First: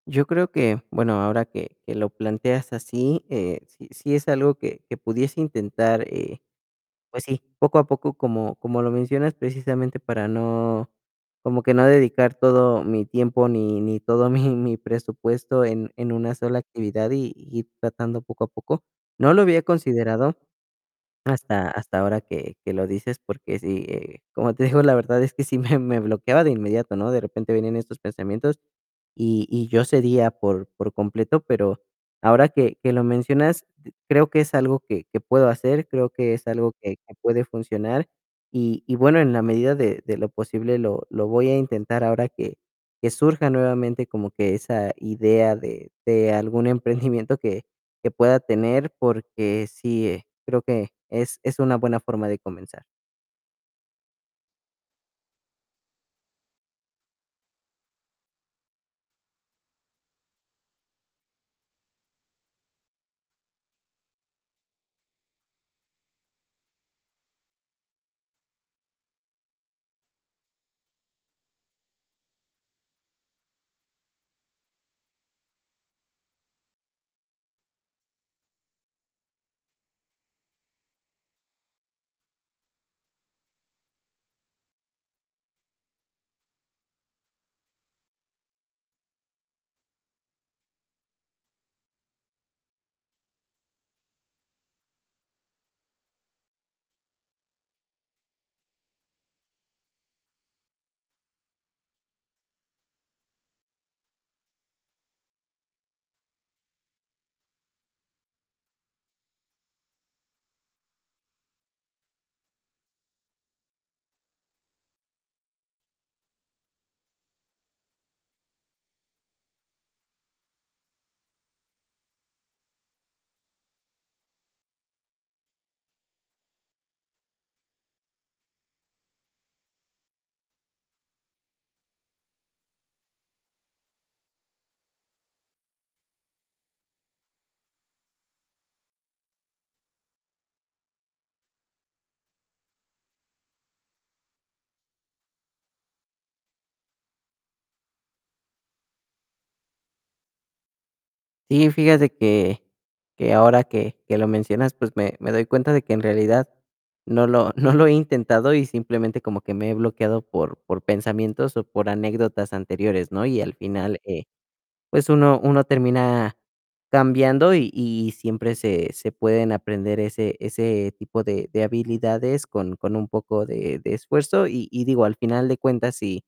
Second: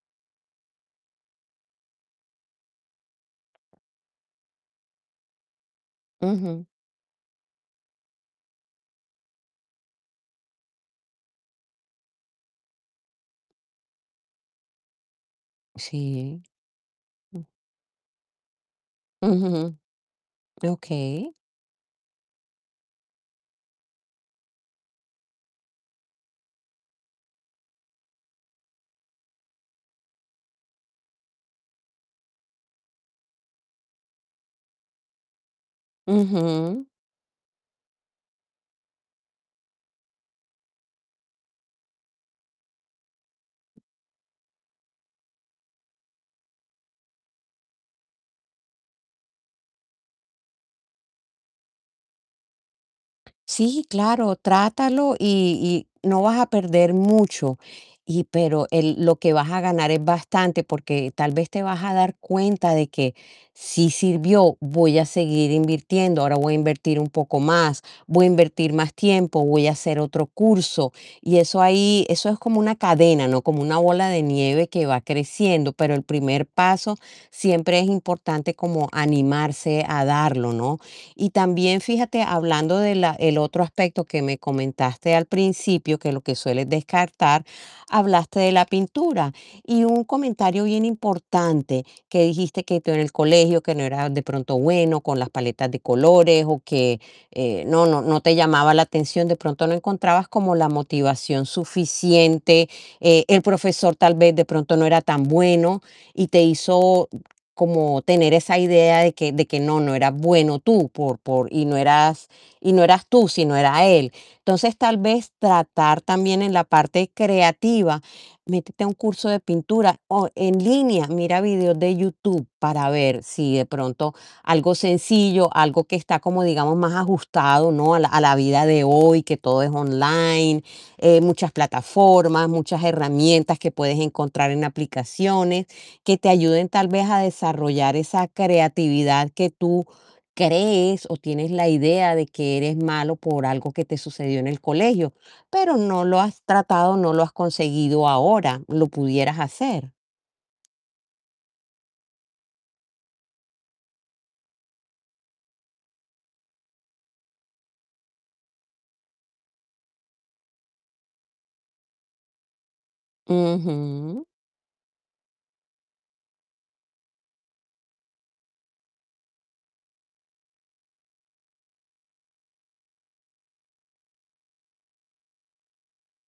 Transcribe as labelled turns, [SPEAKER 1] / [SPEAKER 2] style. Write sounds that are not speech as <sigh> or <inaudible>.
[SPEAKER 1] Yo creo que, bueno, ahora que que lo planteas así, eh, sí, sí es algo que que pudiese intentar, eh,
[SPEAKER 2] Ujú.
[SPEAKER 1] pues, sí, poco a poco, como como lo mencionas, precisamente para no como que no dedicar todo mi tiempo ni ni todo mi mi <chuckles> presupuesto en en una
[SPEAKER 2] Sí.
[SPEAKER 1] sola actividad y y tratando poco a poco. No lo había
[SPEAKER 2] Ujú.
[SPEAKER 1] considerado
[SPEAKER 2] Okey.
[SPEAKER 1] hasta hasta ahora que que lo dices, porque si, eh, como te digo, la verdad es que, sí, me me bloqueaba de inmediato, ¿no? De repente venían estos pensamientos y y yo cedía por por completo, pero ahora que que lo mencionas, creo que es algo que que puedo hacer, creo que es algo
[SPEAKER 2] Ujú.
[SPEAKER 1] que que puede funcionar y y bueno, en la medida de de lo posible lo lo voy a intentar ahora que que surja nuevamente como que esa idea de de algún emprendimiento que que pueda tener, porque sí, eh, creo que es es una buena forma de comenzar.
[SPEAKER 2] Sí, claro, trátalo y y no vas a perder mucho y pero el lo que vas a ganar es bastante, porque tal vez te vas a dar cuenta de que, sí sirvió, voy a seguir invirtiendo, ahora voy a invertir un poco más, voy a invertir más tiempo, voy a hacer otro curso y eso ahí, eso es como una cadena, ¿no? Como una bola de nieve que va creciendo, pero el primer paso siempre es importante como animarse a darlo, ¿no? Y también fíjate, hablando de la el otro aspecto que me comentaste al principio, que lo que sueles descartar, hablaste de la pintura y un comentario bien importante que dijiste: "Que tú en el colegio, que no eras de pronto bueno con las paletas de colores, o que, eh, no no no te llamaba la atención". De pronto no encontrabas como la motivación suficiente, eh, el profesor, tal vez de pronto no era tan bueno y te hizo como tener esa idea de que de que no, no eras bueno tú por por y no eras, y no eras tú, sino era él. Entonces, tal vez tratar también en la parte creativa, métete a un curso de pintura o en línea, mira videos de YouTube, para ver si de pronto algo sencillo, algo que está como digamos, más ajustado, ¿no? a la a la vida de hoy, que todo es online, eh, muchas plataformas, muchas herramientas que puedes encontrar en aplicaciones que te ayuden, tal vez a desarrollar esa creatividad que tú crees o tienes la idea de que eres malo por algo que te sucedió en el colegio, pero no lo has tratado, no lo has conseguido ahora. ¿Lo pudieras hacer?
[SPEAKER 1] Sí, fíjate que que ahora que que lo mencionas, pues, me me doy cuenta de que en realidad no lo no lo he intentado y simplemente como que me he bloqueado por por pensamientos o por anécdotas anteriores, ¿no? Y al final, eh,
[SPEAKER 2] Ujú.
[SPEAKER 1] pues, uno uno termina cambiando y y siempre se se pueden aprender ese ese tipo de de habilidades con con un poco de de esfuerzo. Y y digo, al final de cuentas si